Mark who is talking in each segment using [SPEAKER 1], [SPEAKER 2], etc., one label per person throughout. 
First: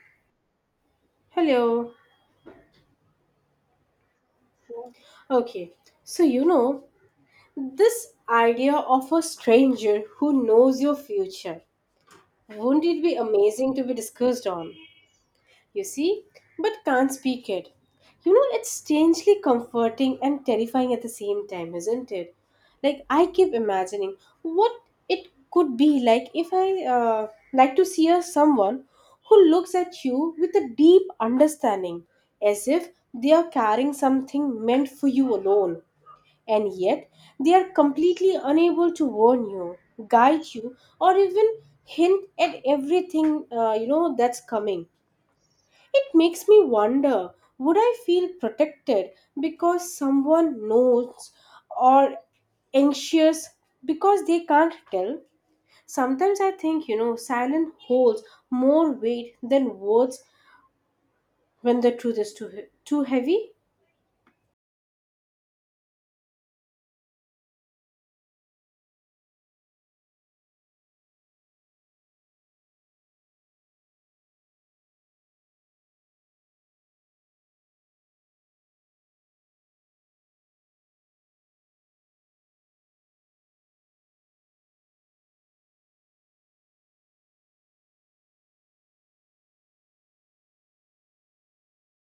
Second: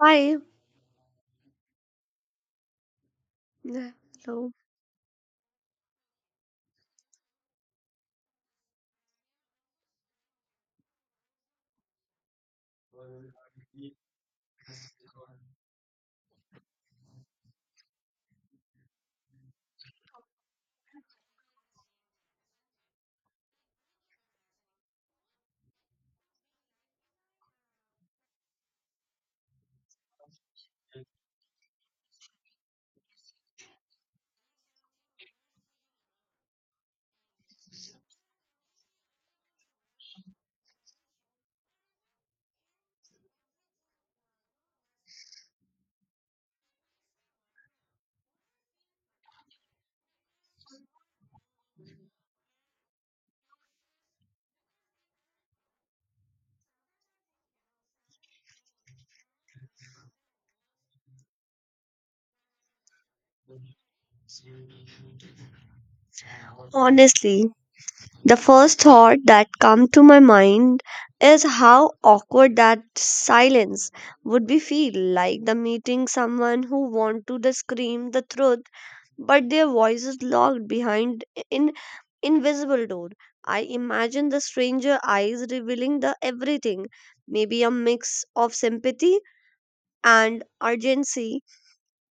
[SPEAKER 1] Hi.
[SPEAKER 2] Hello.
[SPEAKER 1] Yeah, hello.
[SPEAKER 2] Okay. So, you know, this idea of a stranger who knows your future, wouldn't it be amazing to be discussed on? You see, but can't speak it. It's strangely comforting and terrifying at the same time, isn't it? Like, I keep imagining what it could be like if I like to see a someone who looks at you with a deep understanding, as if they are carrying something meant for you alone. And yet, they are completely unable to warn you, guide you, or even hint at everything that's coming. It makes me wonder, would I feel protected because someone knows, or anxious because they can't tell? Sometimes I think, silence holds more weight than words when the truth is too heavy.
[SPEAKER 1] Honestly, the first thought that come to my mind is how awkward that silence would be feel like the meeting someone who want to the scream the truth but their voice is locked behind in invisible door. I imagine the stranger eyes revealing the everything, maybe a mix of sympathy and urgency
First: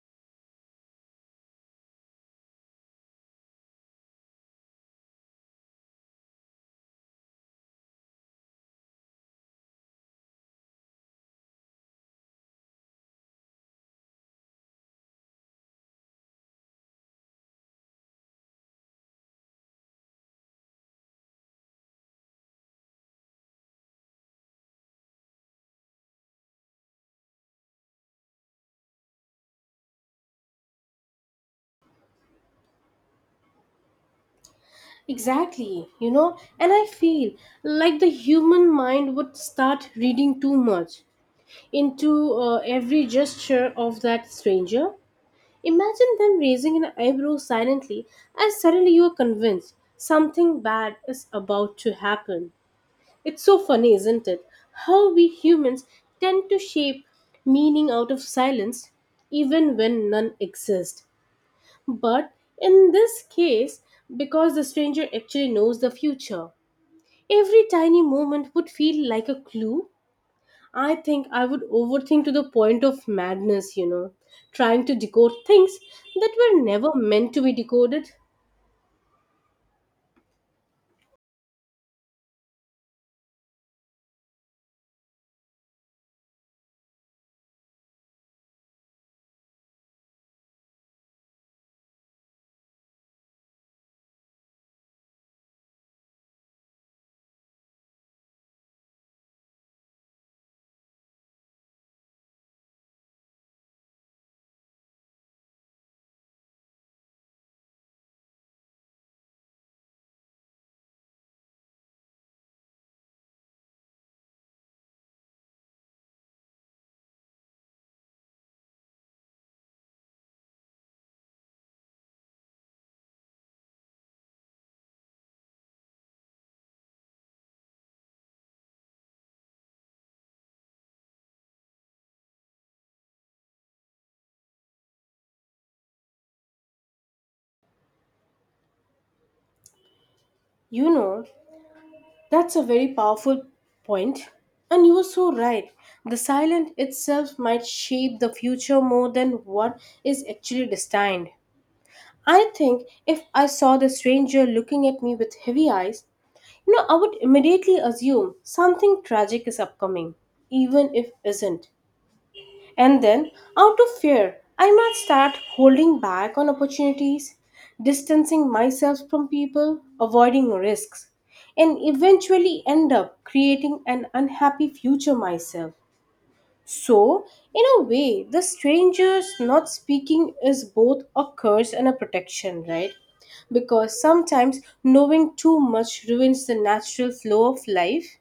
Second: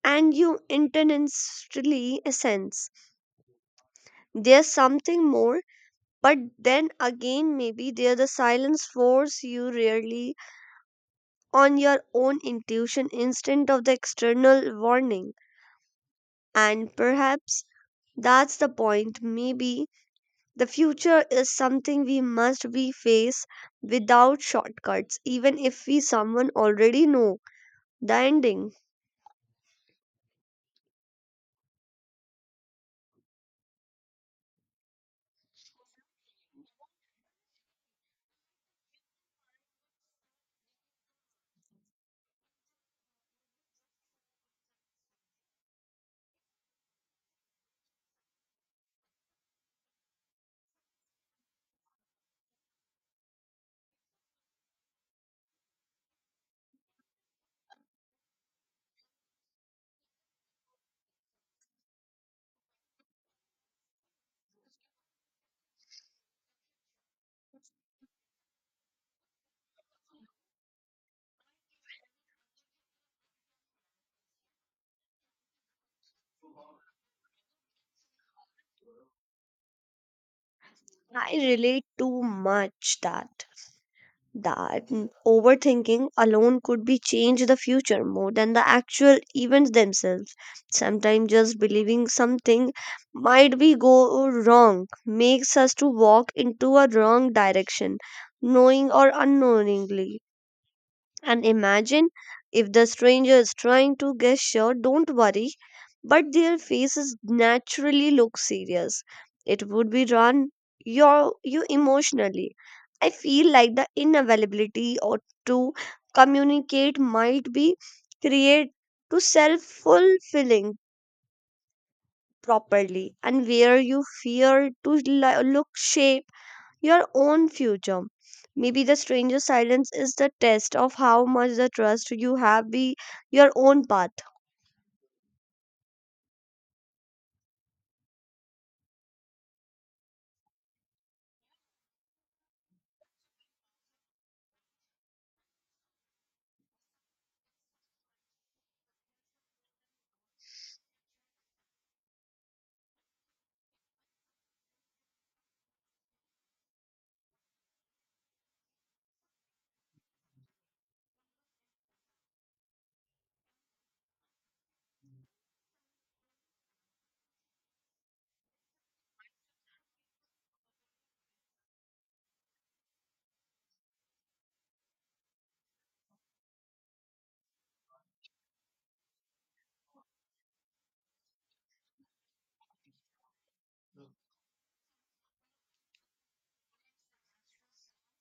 [SPEAKER 1] and you intentionally sense there's something more. But then again, maybe there the silence force you rarely on your own intuition instead of the external warning. And perhaps that's the point. Maybe the future is something we must be face without shortcuts, even if we someone already know the ending.
[SPEAKER 2] Exactly, and I feel like the human mind would start reading too much into every gesture of that stranger. Imagine them raising an eyebrow silently, and suddenly you are convinced something bad is about to happen. It's so funny, isn't it? How we humans tend to shape meaning out of silence, even when none exist. But in this case, because the stranger actually knows the future. Every tiny movement would feel like a clue. I think I would overthink to the point of madness, trying to decode things that were never meant to be decoded.
[SPEAKER 1] I relate too much that. That overthinking alone could be change the future more than the actual events themselves. Sometimes just believing something might be go wrong makes us to walk into a wrong direction knowing or unknowingly, and imagine if the stranger is trying to guess your don't worry, but their faces naturally look serious. It would be run your you emotionally. I feel like the inavailability or to communicate might be create to self fulfilling properly and where you fear to look shape your own future. Maybe the stranger's silence is the test of how much the trust you have be your own path.
[SPEAKER 2] You know, that's a very powerful point. And you are so right. The silent itself might shape the future more than what is actually destined. I think if I saw the stranger looking at me with heavy eyes, no, I would immediately assume something tragic is upcoming, even if isn't. And then, out of fear, I might start holding back on opportunities, distancing myself from people, avoiding risks, and eventually end up creating an unhappy future myself. So, in a way, the strangers not speaking is both a curse and a protection, right? Because sometimes knowing too much ruins the natural flow of life.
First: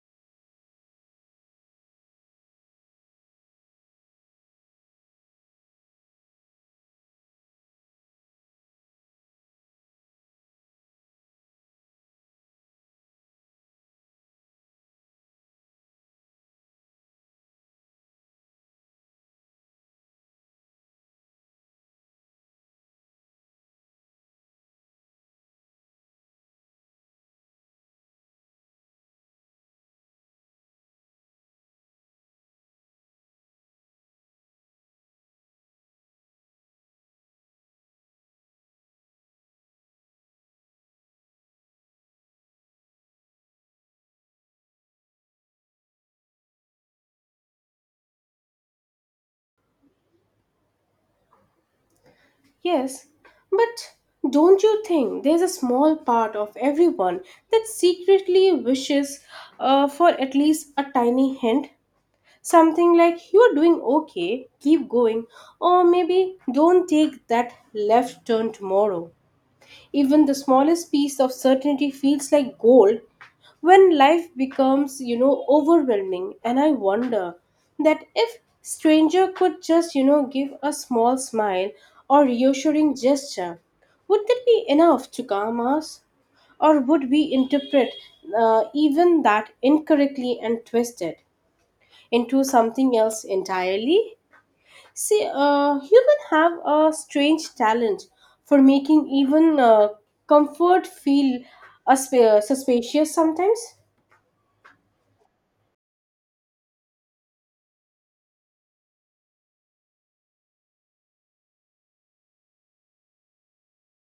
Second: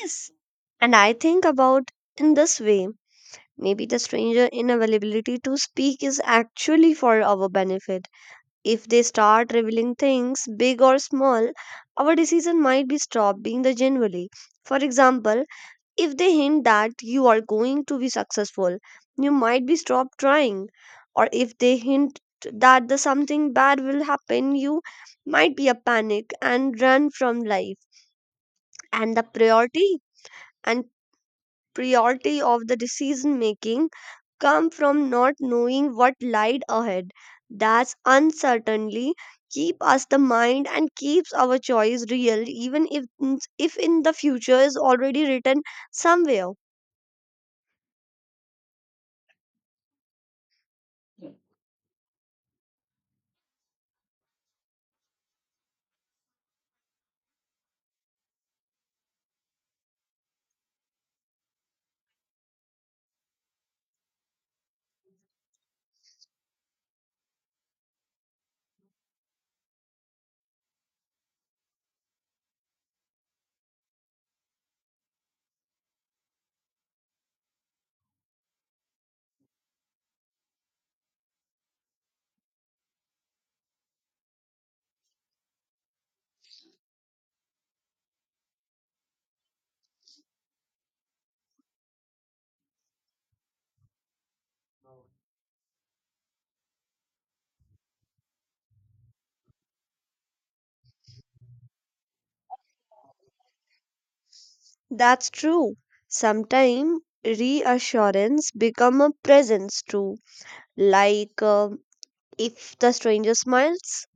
[SPEAKER 1] Yes. And I think about in this way. Maybe the stranger inavailability to speak is actually for our benefit. If they start revealing things, big or small, our decision might be stopped being the genuinely. For example, if they hint that you are going to be successful, you might be stopped trying. Or if they hint that the something bad will happen, you might be a panic and run from life. And the priority and priority of the decision making come from not knowing what lied ahead. That's uncertainty keep us the mind and keeps our choice real even if in the future is already written somewhere.
[SPEAKER 2] Yes, but don't you think there's a small part of everyone that secretly wishes for at least a tiny hint? Something like, you're doing okay, keep going, or maybe don't take that left turn tomorrow. Even the smallest piece of certainty feels like gold when life becomes, overwhelming, and I wonder that if stranger could just, give a small smile or reassuring gesture, would that be enough to calm us, or would we interpret even that incorrectly and twist it into something else entirely? See, humans have a strange talent for making even comfort feel suspicious sometimes.
[SPEAKER 1] That's true. Sometimes reassurance become a presence too. Like if the stranger smiles,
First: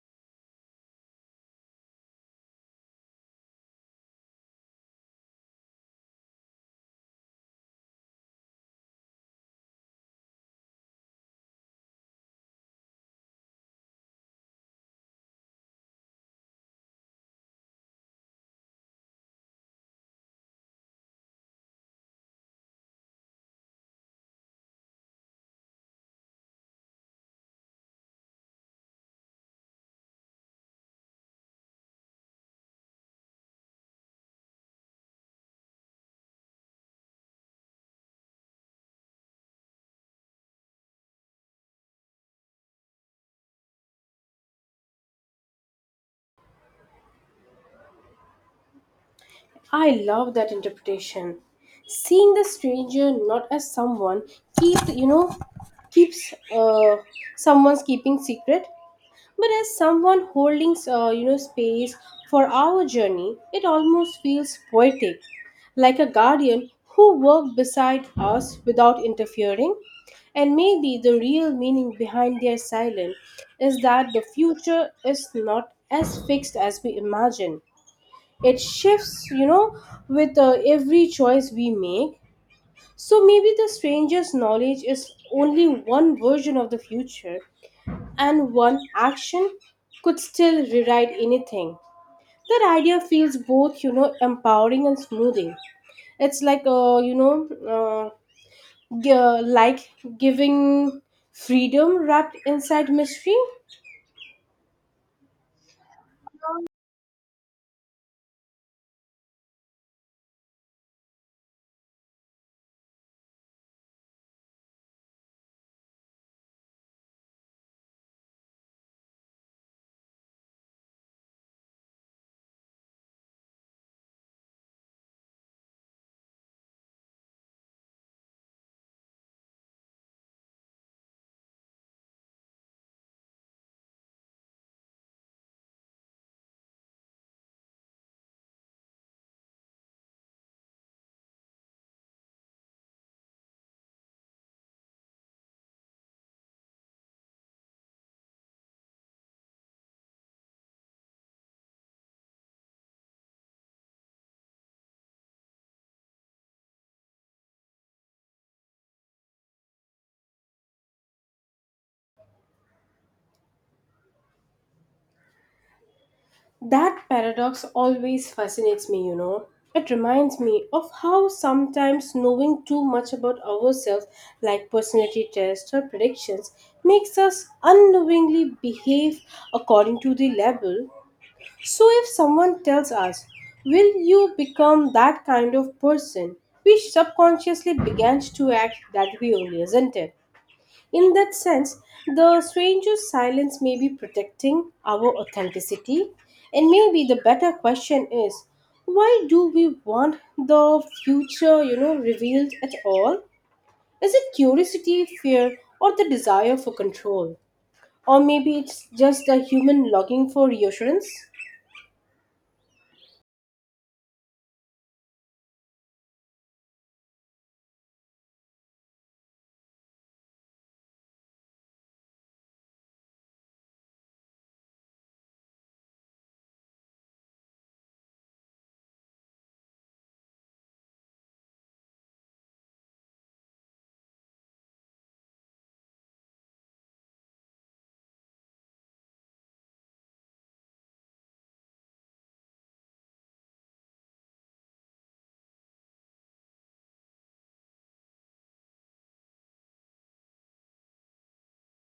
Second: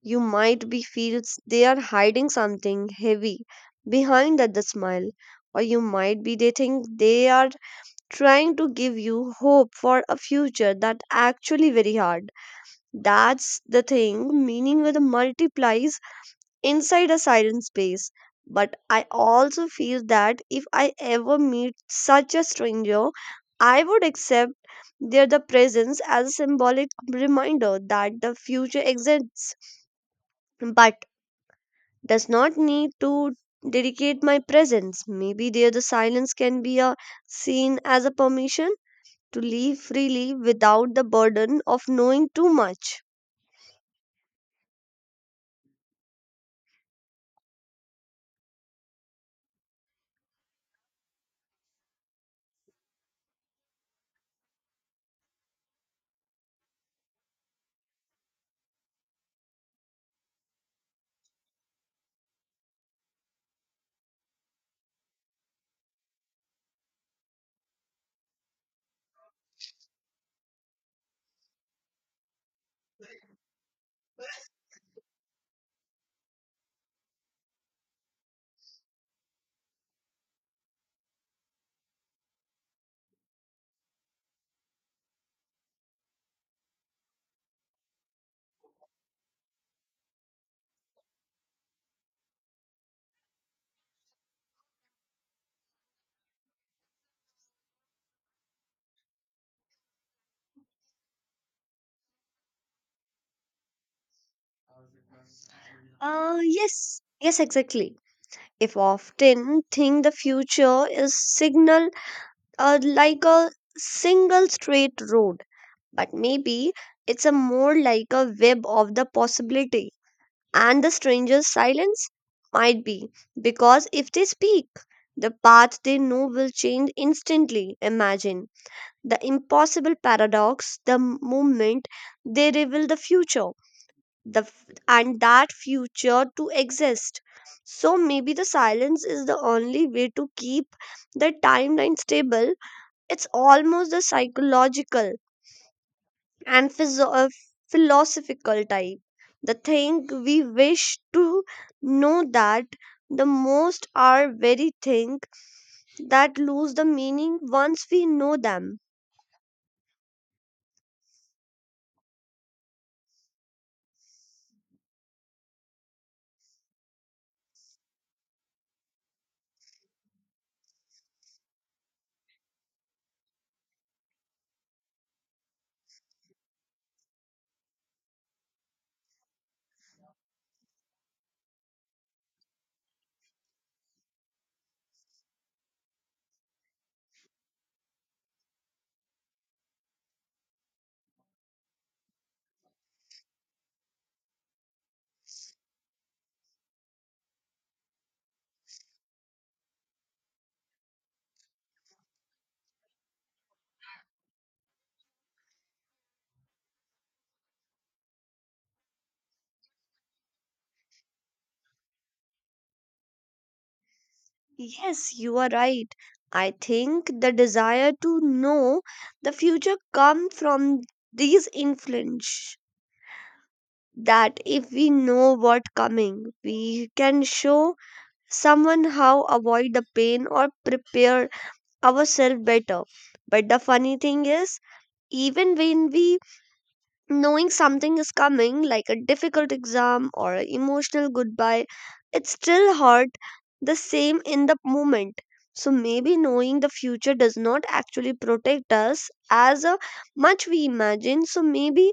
[SPEAKER 1] you might be feels they are hiding something heavy behind that the smile, or you might be they think they are trying to give you hope for a future that actually very hard. That's the thing. Meaning with multiplies inside a silent space. But I also feel that if I ever meet such a stranger, I would accept their the presence as a symbolic reminder that the future exists, but does not need to dedicate my presence. Maybe there the silence can be a, seen as a permission to live freely without the burden of knowing too much.
[SPEAKER 2] I love that interpretation. Seeing the stranger not as someone keeps, you know, keeps someone's keeping secret, but as someone holding, space for our journey, it almost feels poetic, like a guardian who worked beside us without interfering. And maybe the real meaning behind their silence is that the future is not as fixed as we imagine. It shifts, with every choice we make. So maybe the stranger's knowledge is only one version of the future, and one action could still rewrite anything. That idea feels both, empowering and smoothing. It's like, like giving freedom wrapped inside mystery.
[SPEAKER 1] Yes, exactly. If often think the future is signal like a single straight road, but maybe it's a more like a web of the possibility, and the stranger's silence might be because if they speak the path they know will change instantly. Imagine the impossible paradox, the moment they reveal the future the and that future to exist. So maybe the silence is the only way to keep the timeline stable. It's almost the psychological and philosophical type, the thing we wish to know that the most are very thing that lose the meaning once we know them.
[SPEAKER 2] That paradox always fascinates me, It reminds me of how sometimes knowing too much about ourselves, like personality tests or predictions, makes us unknowingly behave according to the label. So, if someone tells us, will you become that kind of person? We subconsciously began to act that way only, isn't it? In that sense, the stranger's silence may be protecting our authenticity, and maybe the better question is, why do we want the future, revealed at all? Is it curiosity, fear, or the desire for control? Or maybe it's just a human longing for reassurance?
[SPEAKER 1] Yes, you are right. I think the desire to know the future comes from these influence that if we know what coming, we can show someone how avoid the pain or prepare ourselves better. But the funny thing is, even when we knowing something is coming, like a difficult exam or an emotional goodbye, it still hurt the same in the moment. So maybe knowing the future does not actually protect us as much we imagine. So maybe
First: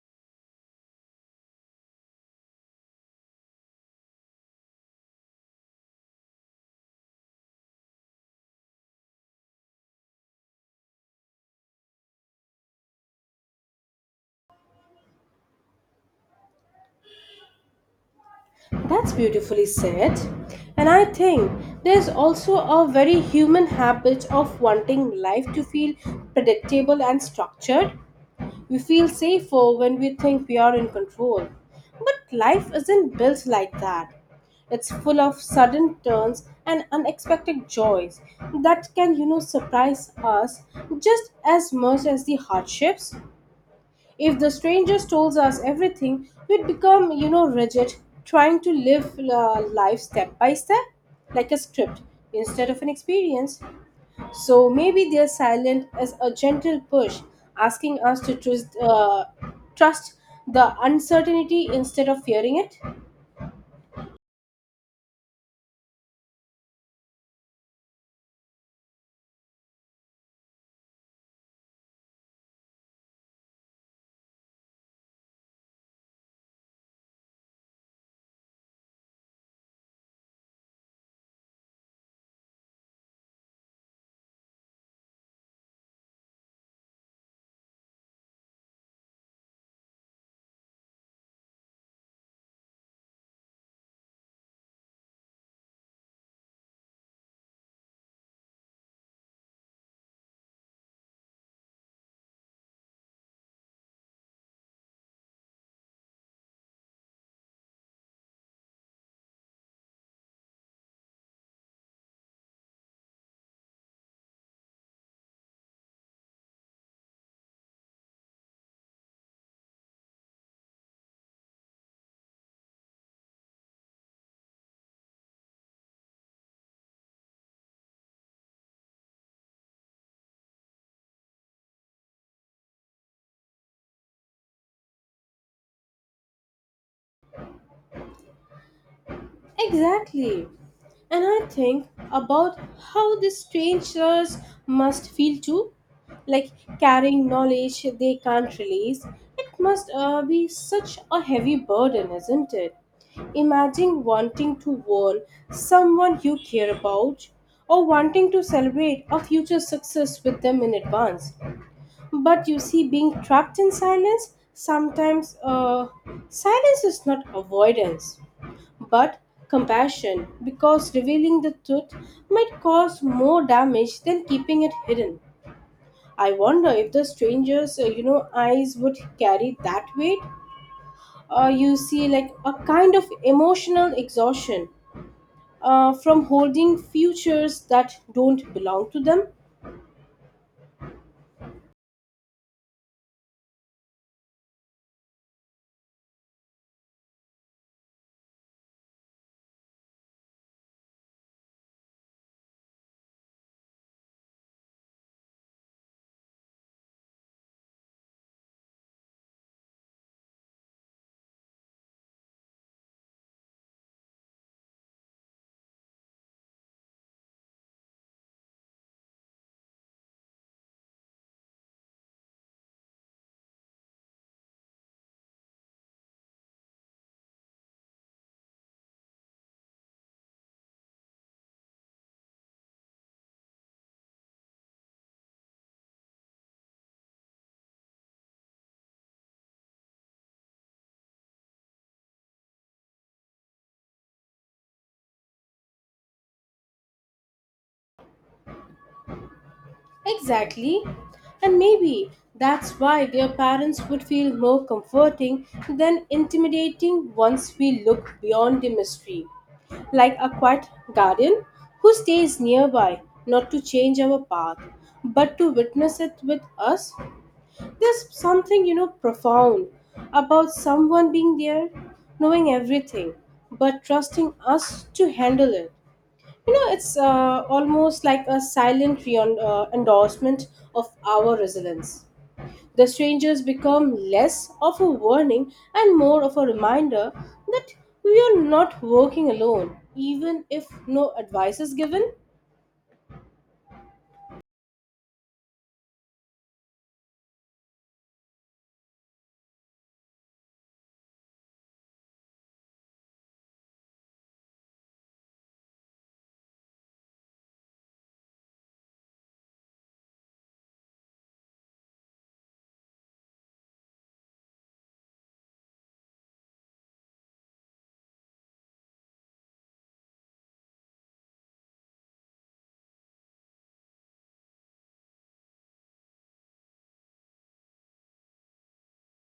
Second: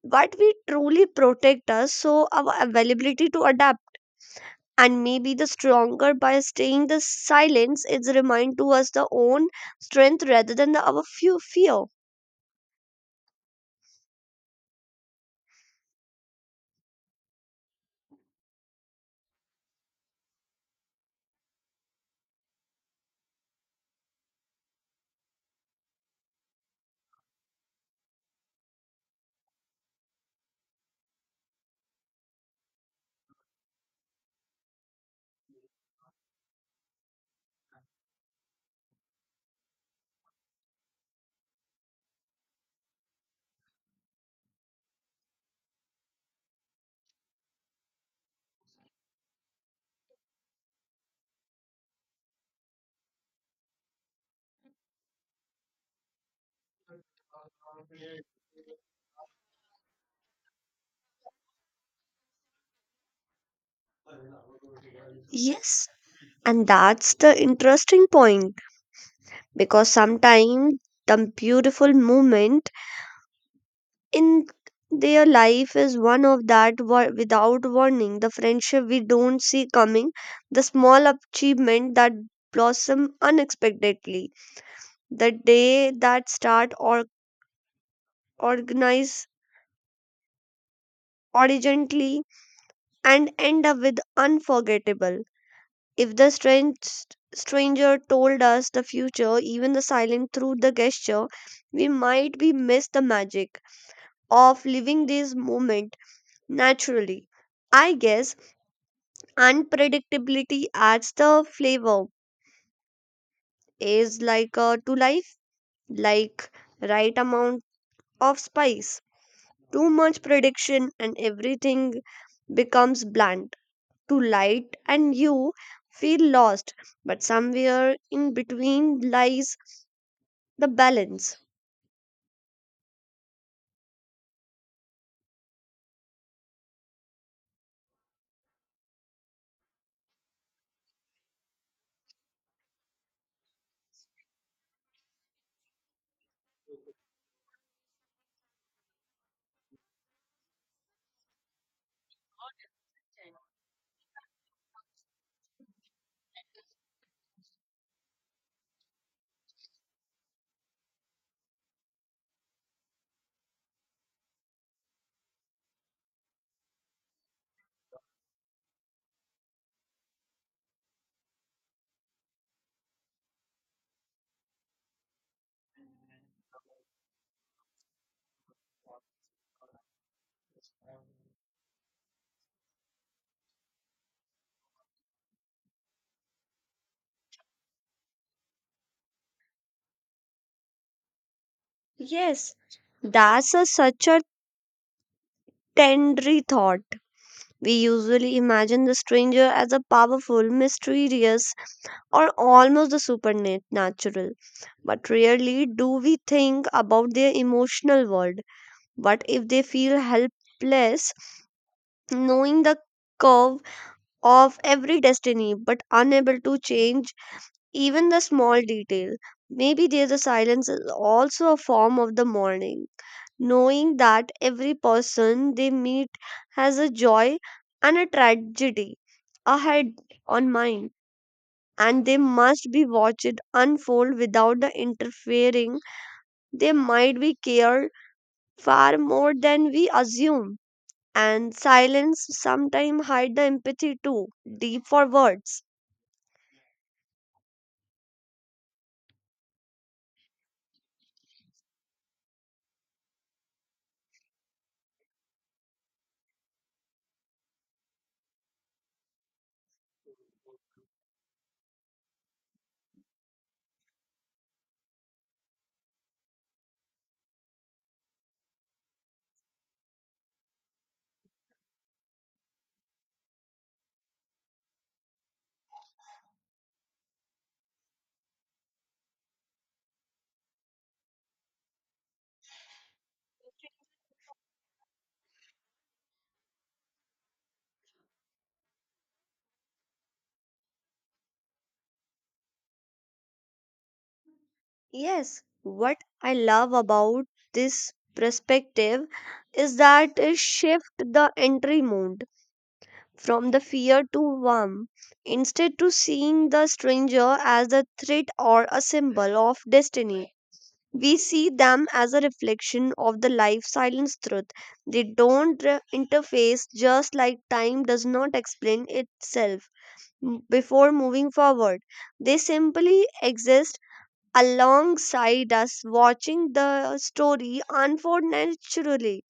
[SPEAKER 1] what we truly protect us, so our availability to adapt. And maybe the stronger by staying the silence is remind to us the own strength rather than the, our few fear.
[SPEAKER 2] That's beautifully said. And I think there's also a very human habit of wanting life to feel predictable and structured. We feel safer when we think we are in control. But life isn't built like that. It's full of sudden turns and unexpected joys that can, surprise us just as much as the hardships. If the stranger tells us everything, we'd become, rigid, trying to live life step by step, like a script instead of an experience. So maybe their silence is a gentle push, asking us to trust the uncertainty instead of fearing it.
[SPEAKER 1] Yes, and that's the interesting point because sometimes the beautiful moment in their life is one of that without warning, the friendship we don't see coming, the small achievement that blossom unexpectedly, the day that start or organize urgently and end up with unforgettable. If the stranger told us the future even the silent through the gesture, we might be miss the magic of living this moment naturally. I guess unpredictability adds the flavor, is like to life, like right amount of spice. Too much prediction and everything becomes bland. Too light and you feel lost. But somewhere in between lies the balance.
[SPEAKER 2] Exactly. And I think about how the strangers must feel too, like carrying knowledge they can't release. It must be such a heavy burden, isn't it? Imagine wanting to warn someone you care about, or wanting to celebrate a future success with them in advance. But you see, being trapped in silence, sometimes silence is not avoidance but compassion, because revealing the truth might cause more damage than keeping it hidden. I wonder if the stranger's, eyes would carry that weight. You see, like a kind of emotional exhaustion from holding futures that don't belong to them.
[SPEAKER 1] Yes, that's a, such a tender thought. We usually imagine the stranger as a powerful, mysterious, or almost the supernatural. But rarely do we think about their emotional world. What if they feel helpless, knowing the curve of every destiny, but unable to change even the small detail? Maybe there's a silence is also a form of the mourning, knowing that every person they meet has a joy and a tragedy ahead on mind, and they must be watched unfold without the interfering. They might be cared far more than we assume, and silence sometimes hide the empathy too deep for words.
[SPEAKER 2] Exactly. And maybe that's why their parents would feel more comforting than intimidating once we look beyond the mystery. Like a quiet guardian who stays nearby, not to change our path but to witness it with us. There's something, profound about someone being there, knowing everything but trusting us to handle it. It's almost like a silent endorsement of our resilience. The strangers become less of a warning and more of a reminder that we are not working alone, even if no advice is given.
[SPEAKER 1] Yes, what I love about this perspective is that it shift the entry mode from the fear to warmth, instead to seeing the stranger as a threat or a symbol of destiny. We see them as a reflection of the life silence truth. They don't interface just like time does not explain itself before moving forward. They simply exist alongside us watching the story unfold naturally.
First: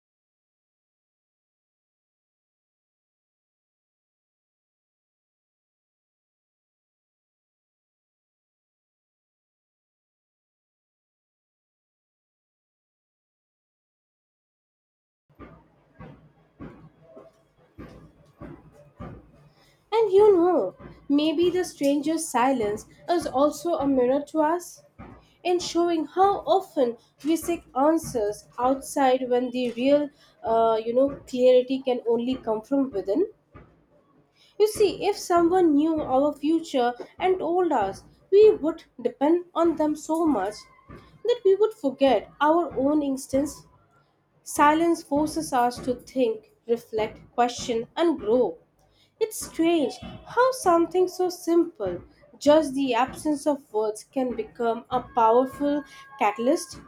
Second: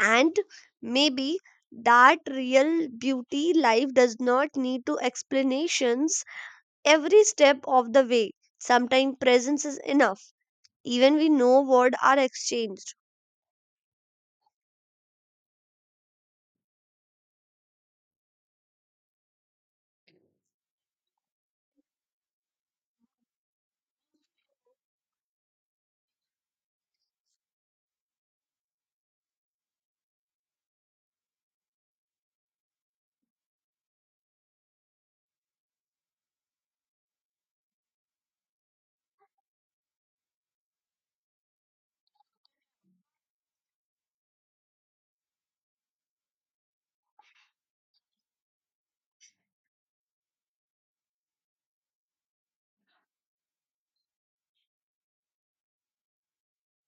[SPEAKER 1] And maybe that real beauty life does not need to explanations every step of the way. Sometimes presence is enough. Even we know words are exchanged.
[SPEAKER 2] And maybe the stranger's silence is also a mirror to us, in showing how often we seek answers outside when the real, clarity can only come from within. You see, if someone knew our future and told us, we would depend on them so much that we would forget our own instincts. Silence forces us to think, reflect, question, and grow. It's strange how something so simple, just the absence of words, can become a powerful catalyst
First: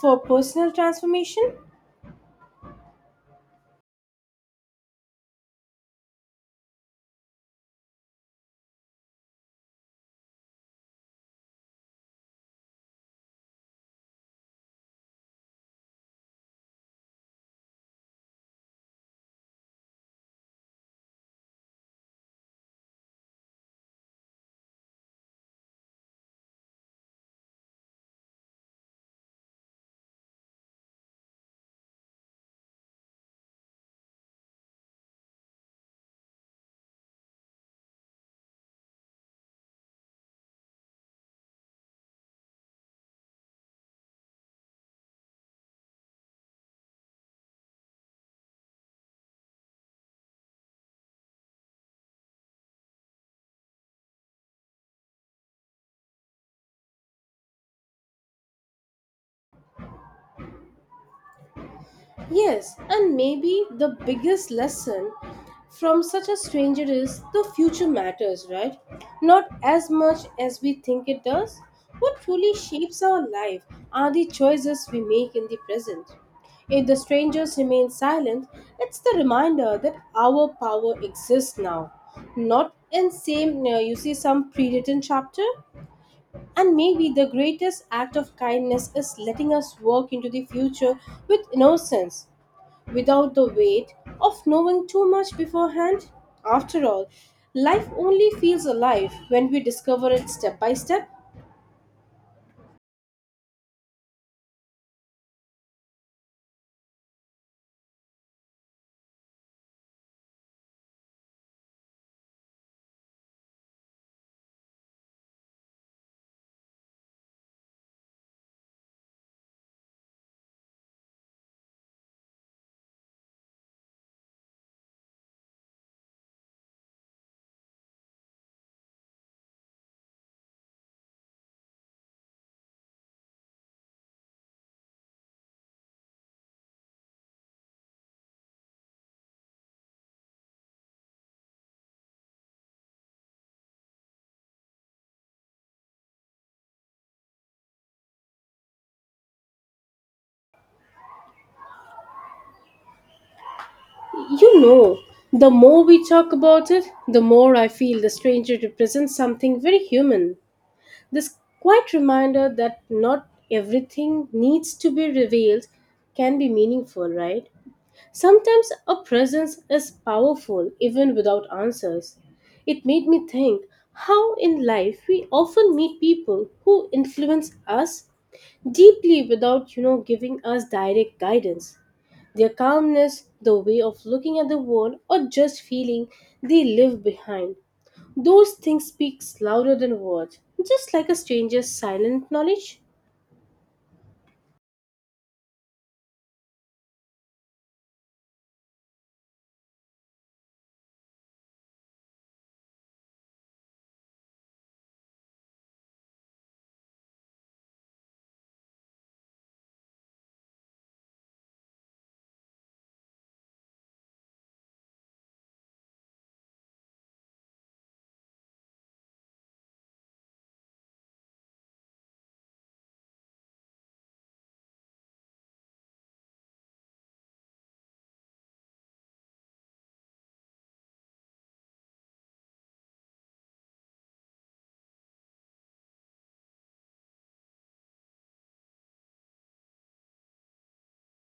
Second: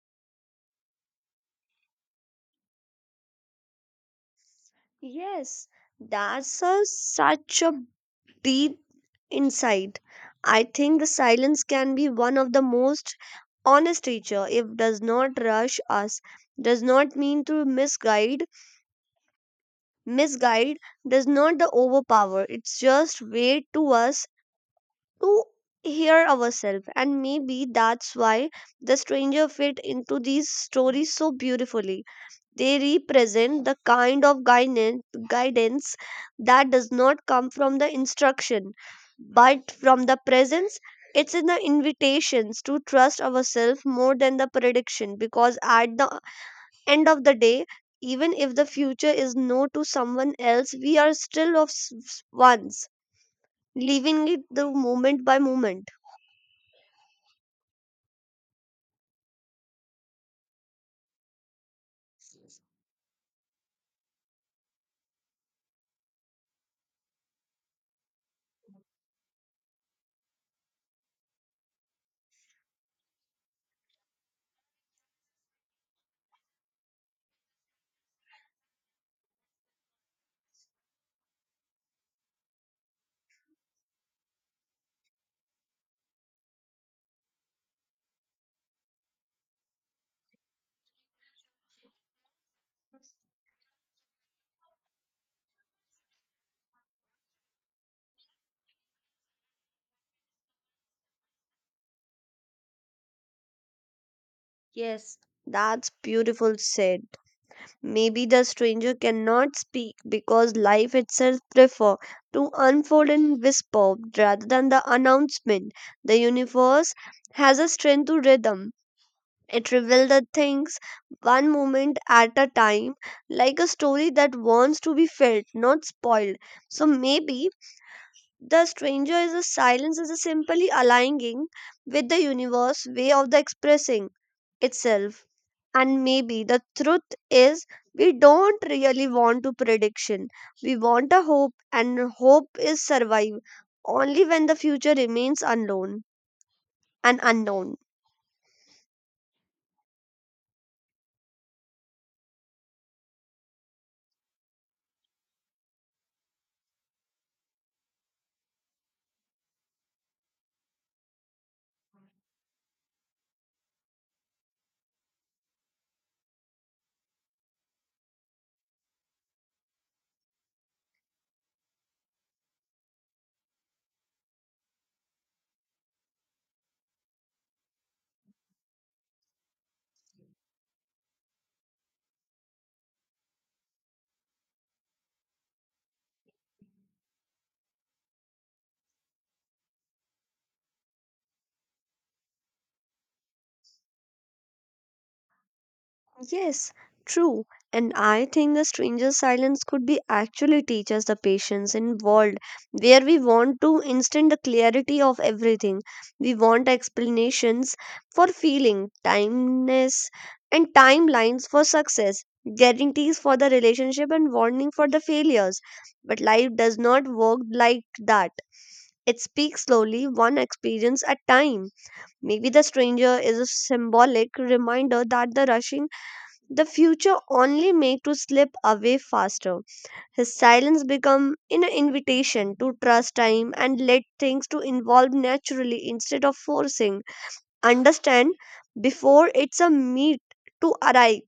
[SPEAKER 2] for personal transformation.
[SPEAKER 1] Yes, that's a, such a deep insight. I think the silence can be one of the most honest teacher. If does not rush us, does not mean to misguide, does not the overpower. It's just way to us to hear ourselves, and maybe that's why the stranger fit into these stories so beautifully. They represent the kind of guidance that does not come from the instruction but from the presence. It's in the invitations to trust ourselves more than the prediction, because at the end of the day, even if the future is no to someone else, we are still of ones living it the moment by moment.
[SPEAKER 2] Yes, and maybe the biggest lesson from such a stranger is the future matters, right? Not as much as we think it does. What truly shapes our life are the choices we make in the present. If the strangers remain silent, it's the reminder that our power exists now, not in same you see some pre-written chapter. And maybe the greatest act of kindness is letting us walk into the future with innocence, without the weight of knowing too much beforehand? After all, life only feels alive when we discover it step by step.
[SPEAKER 1] That's beautiful said. Maybe the stranger cannot speak because life itself prefer to unfold in whisper rather than the announcement. The universe has a strength to rhythm. It reveals the things one moment at a time, like a story that wants to be felt not spoiled. So maybe the stranger is a silence is a simply aligning with the universe way of the expressing itself. And maybe the truth is we don't really want to prediction. We want a hope and hope is survive only when the future remains unknown and unknown.
[SPEAKER 2] You know, the more we talk about it, the more I feel the stranger represents something very human. This quiet reminder that not everything needs to be revealed can be meaningful, right? Sometimes a presence is powerful even without answers. It made me think how in life we often meet people who influence us deeply without, giving us direct guidance. Their calmness, the way of looking at the world, or just feeling they live behind. Those things speaks louder than words, just like a stranger's silent knowledge.
[SPEAKER 1] Yes, true. And I think a stranger's silence could be actually teach us the patience involved, where we want to instant the clarity of everything. We want explanations for feeling, timeness, and timelines for success, guarantees for the relationship, and warning for the failures. But life does not work like that. It speaks slowly, one experience at time. Maybe the stranger is a symbolic reminder that the rushing the future only made to slip away faster. His silence become an invitation to trust time and let things to evolve naturally instead of forcing. Understand before it's a meet to arrive.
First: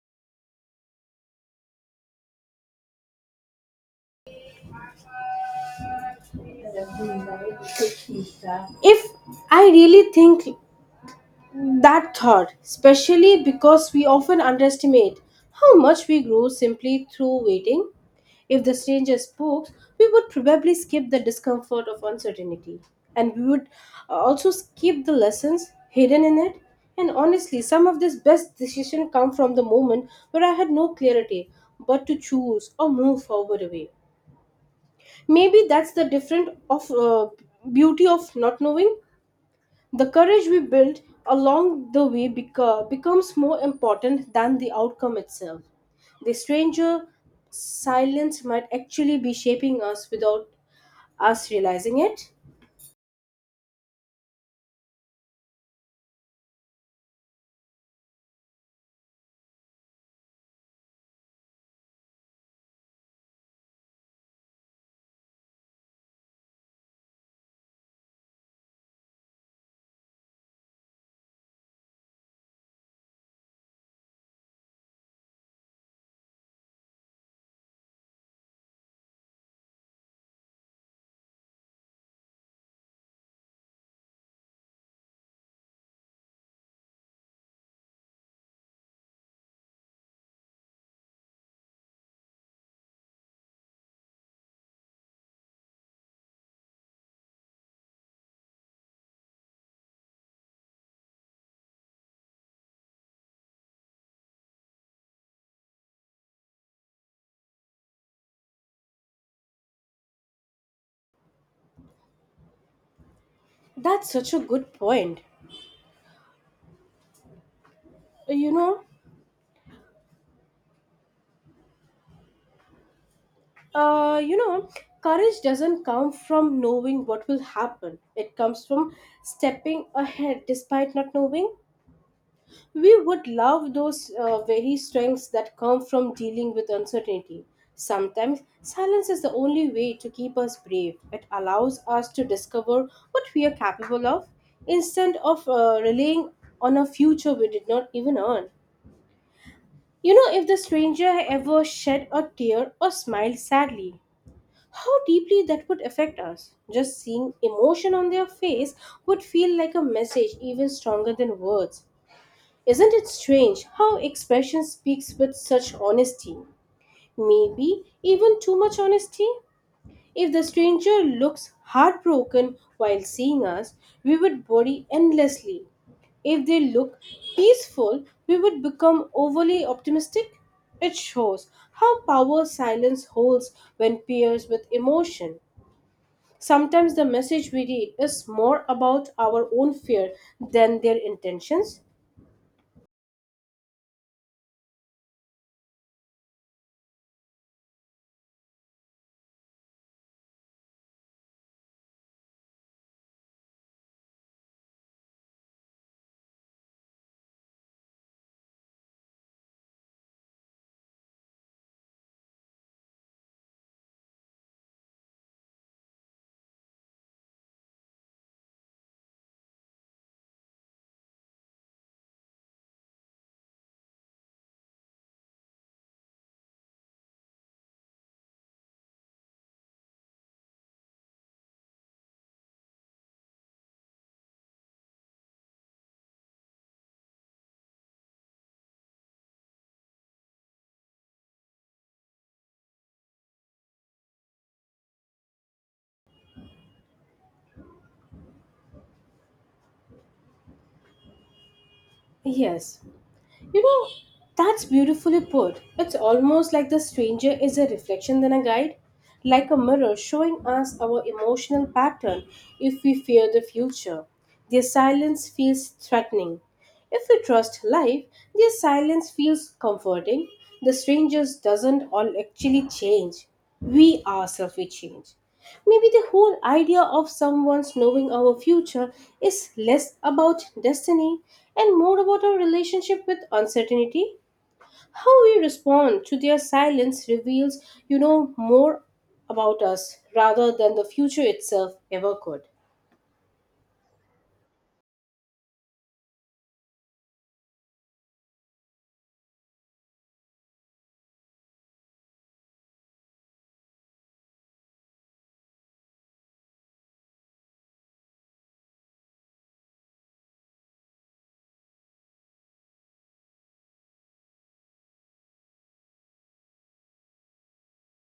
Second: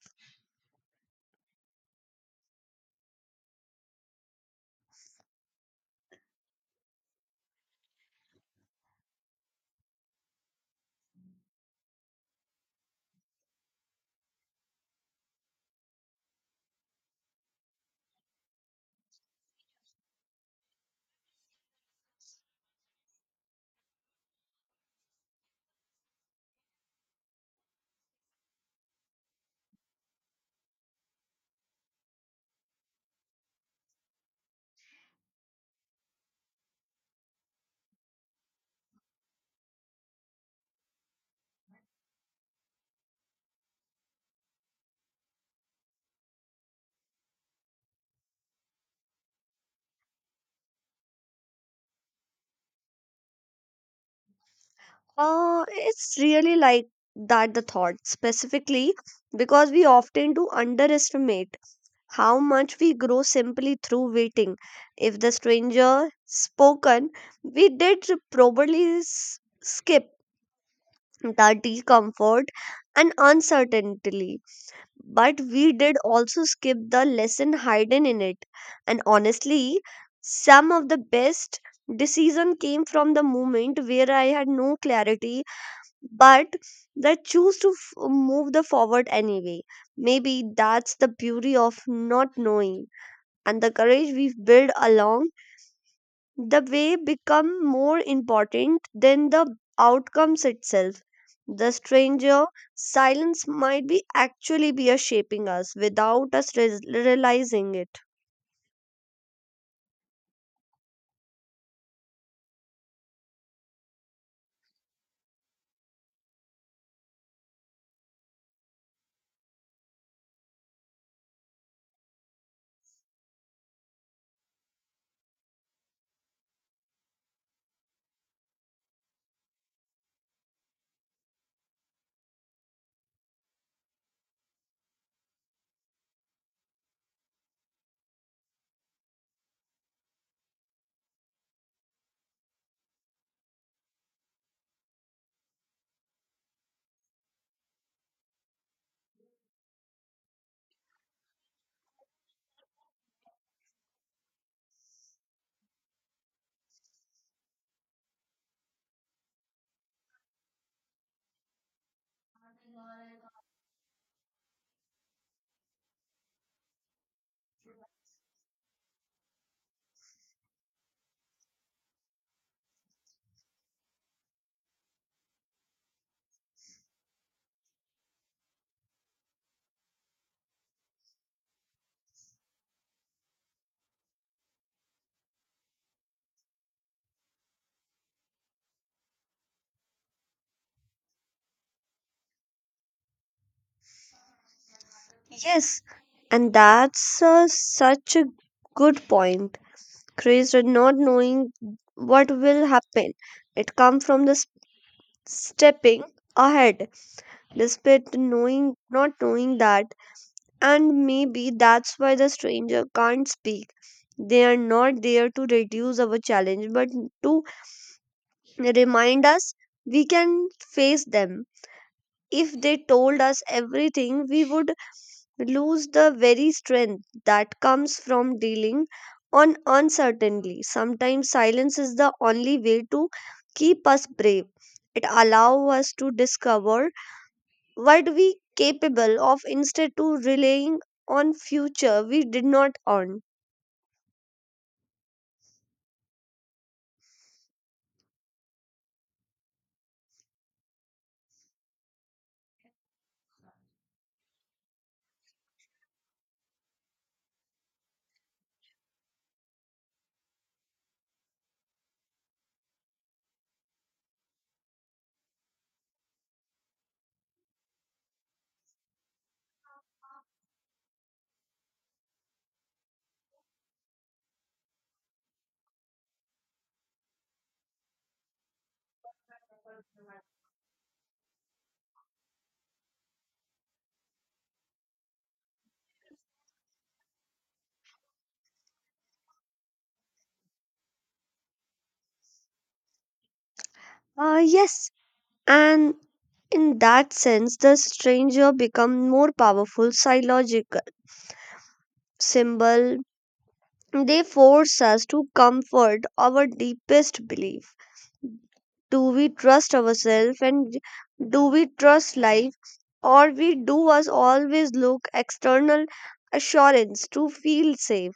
[SPEAKER 2] If I really think that thought, especially because we often underestimate how much we grow simply through waiting. If the stranger spoke, we would probably skip the discomfort of uncertainty, and we would also skip the lessons hidden in it. And honestly, some of this best decision come from the moment where I had no clarity but to choose or move forward away. Maybe that's the different of beauty of not knowing. The courage we build along the way becomes more important than the outcome itself. The stranger silence might actually be shaping us without us realizing it.
[SPEAKER 1] It's really like that the thought specifically because we often do underestimate how much we grow simply through waiting. If the stranger spoken, we did probably skip that discomfort and uncertainty. But we did also skip the lesson hidden in it. And honestly, some of the best decision came from the moment where I had no clarity, but that choose to move the forward anyway. Maybe that's the beauty of not knowing, and the courage we've built along the way become more important than the outcomes itself. The stranger silence might be actually be a shaping us without us realizing it.
[SPEAKER 2] That's such a good point. Uh, You know, uh, you know, courage doesn't come from knowing what will happen. It comes from stepping ahead despite not knowing. We would love those very strengths that come from dealing with uncertainty. Sometimes silence is the only way to keep us brave. It allows us to discover what we are capable of instead of relying on a future we did not even earn. If the stranger ever shed a tear or smiled sadly, how deeply that would affect us. Just seeing emotion on their face would feel like a message even stronger than words. Isn't it strange how expression speaks with such honesty? Maybe even too much honesty? If the stranger looks heartbroken while seeing us, we would worry endlessly. If they look peaceful, we would become overly optimistic. It shows how power silence holds when pairs with emotion. Sometimes the message we read is more about our own fear than their intentions.
[SPEAKER 1] Yes, and that's such a good point. Craze or not knowing what will happen, it comes from the stepping ahead despite knowing not knowing that. And maybe that's why the stranger can't speak. They are not there to reduce our challenge, but to remind us we can face them. If they told us everything, we would lose the very strength that comes from dealing on uncertainty. Sometimes silence is the only way to keep us brave. It allows us to discover what we capable of instead to relying on future we did not earn.
[SPEAKER 2] Yes, You know, that's beautifully put. It's almost like the stranger is a reflection than a guide, like a mirror showing us our emotional pattern if we fear the future. Their silence feels threatening. If we trust life, their silence feels comforting. The strangers doesn't all actually change, we ourselves we change. Maybe the whole idea of someone's knowing our future is less about destiny and more about our relationship with uncertainty. How we respond to their silence reveals, more about us rather than the future itself ever could.
[SPEAKER 1] Yes, and in that sense the stranger become more powerful psychological symbol. They force us to comfort our deepest belief. Do we trust ourselves and do we trust life, or we do us always look external assurance to feel safe?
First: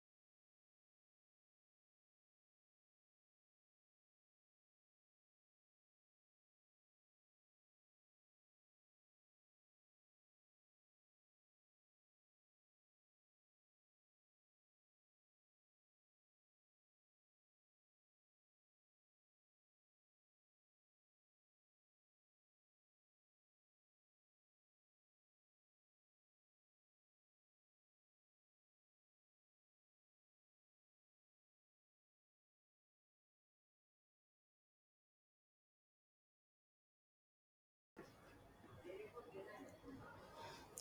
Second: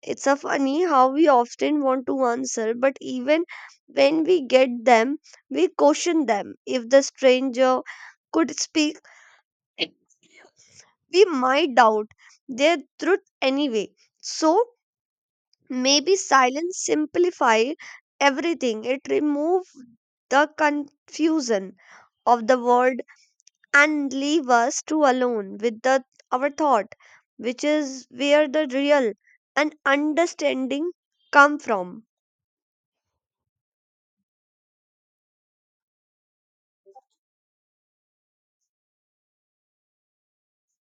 [SPEAKER 1] It's a funny how we often want to answer, but even when we get them, we caution them. If the stranger could speak, we might doubt their truth anyway. So maybe silence simplify everything. It remove the confusion of the world and leave us to alone with the, our thought, which is where the real and understanding come from.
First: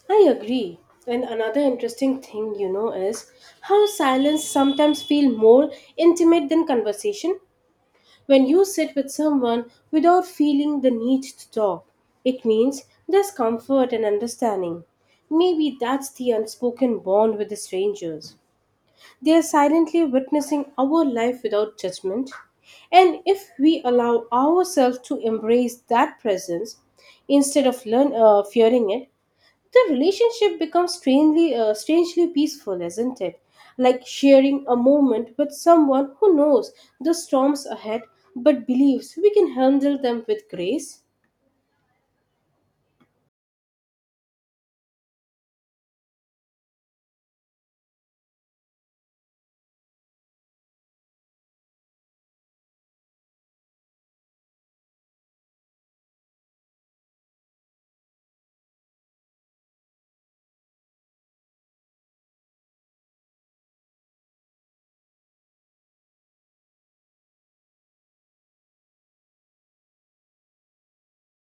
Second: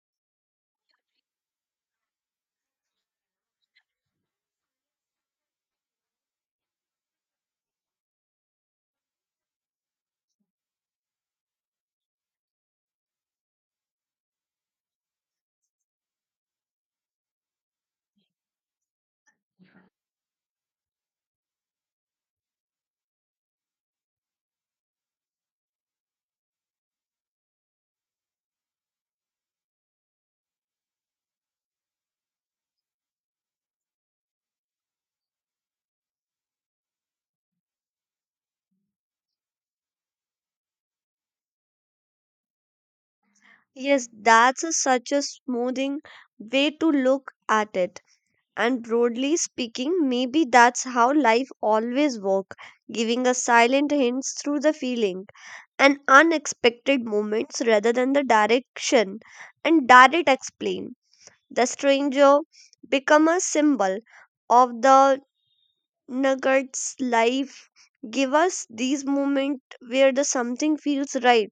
[SPEAKER 2] I agree. And another interesting thing, is how silence sometimes feel more intimate than conversation. When you sit with someone without feeling the need to talk, it means there's comfort and understanding. Maybe that's the unspoken bond with the strangers. They are silently witnessing our life without judgment. And if we allow ourselves to embrace that presence instead of fearing it, the relationship becomes strangely peaceful, isn't it? Like sharing a moment with someone who knows the storms ahead but believes we can handle them with grace.
[SPEAKER 1] Yes, that's a, such a smoothing way to look at it. And broadly speaking, maybe that's how life always works, giving us silent hints through the feeling and unexpected moments rather than the direction and direct explain. The stranger become a symbol of the nuggets life give us these moments where the something feels right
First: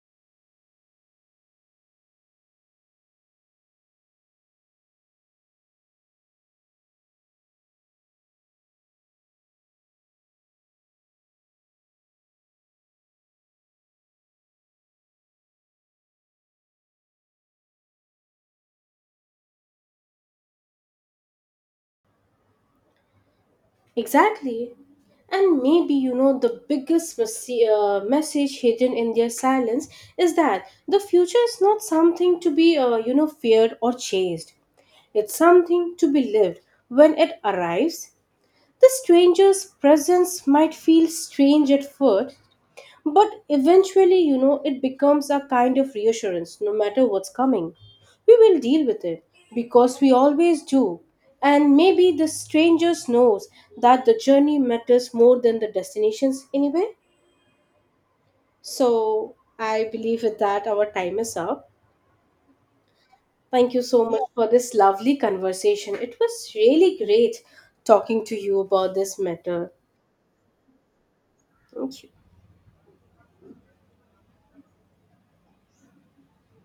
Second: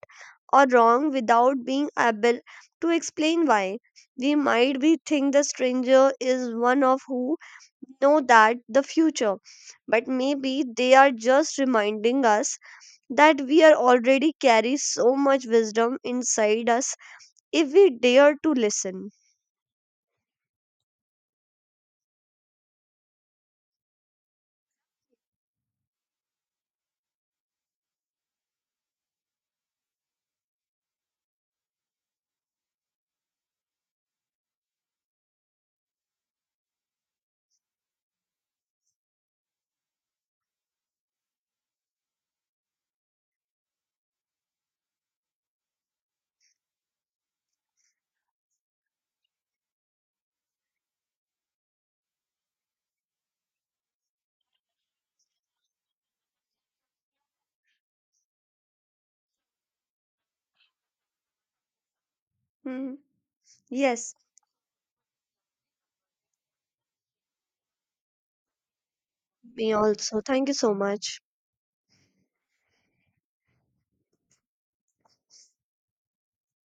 [SPEAKER 1] or wrong without being able to explain why. We might be think the stranger is one of who know that the future, but maybe they are just reminding us that we are already carry so much wisdom inside us if we dare to listen.
[SPEAKER 2] Exactly. And maybe the biggest message hidden in their silence is that the future is not something to be feared or chased, it's something to be lived when it arrives. The stranger's presence might feel strange at first, but eventually, it becomes a kind of reassurance. No matter what's coming, we will deal with it because we always do. And maybe the stranger knows that the journey matters more than the destinations anyway. So I believe with that our time is up.
[SPEAKER 1] Hmm.
[SPEAKER 2] Thank you so
[SPEAKER 1] Yes,
[SPEAKER 2] much for this lovely conversation. It was really great talking to you about this
[SPEAKER 1] me
[SPEAKER 2] matter.
[SPEAKER 1] also thank you so much.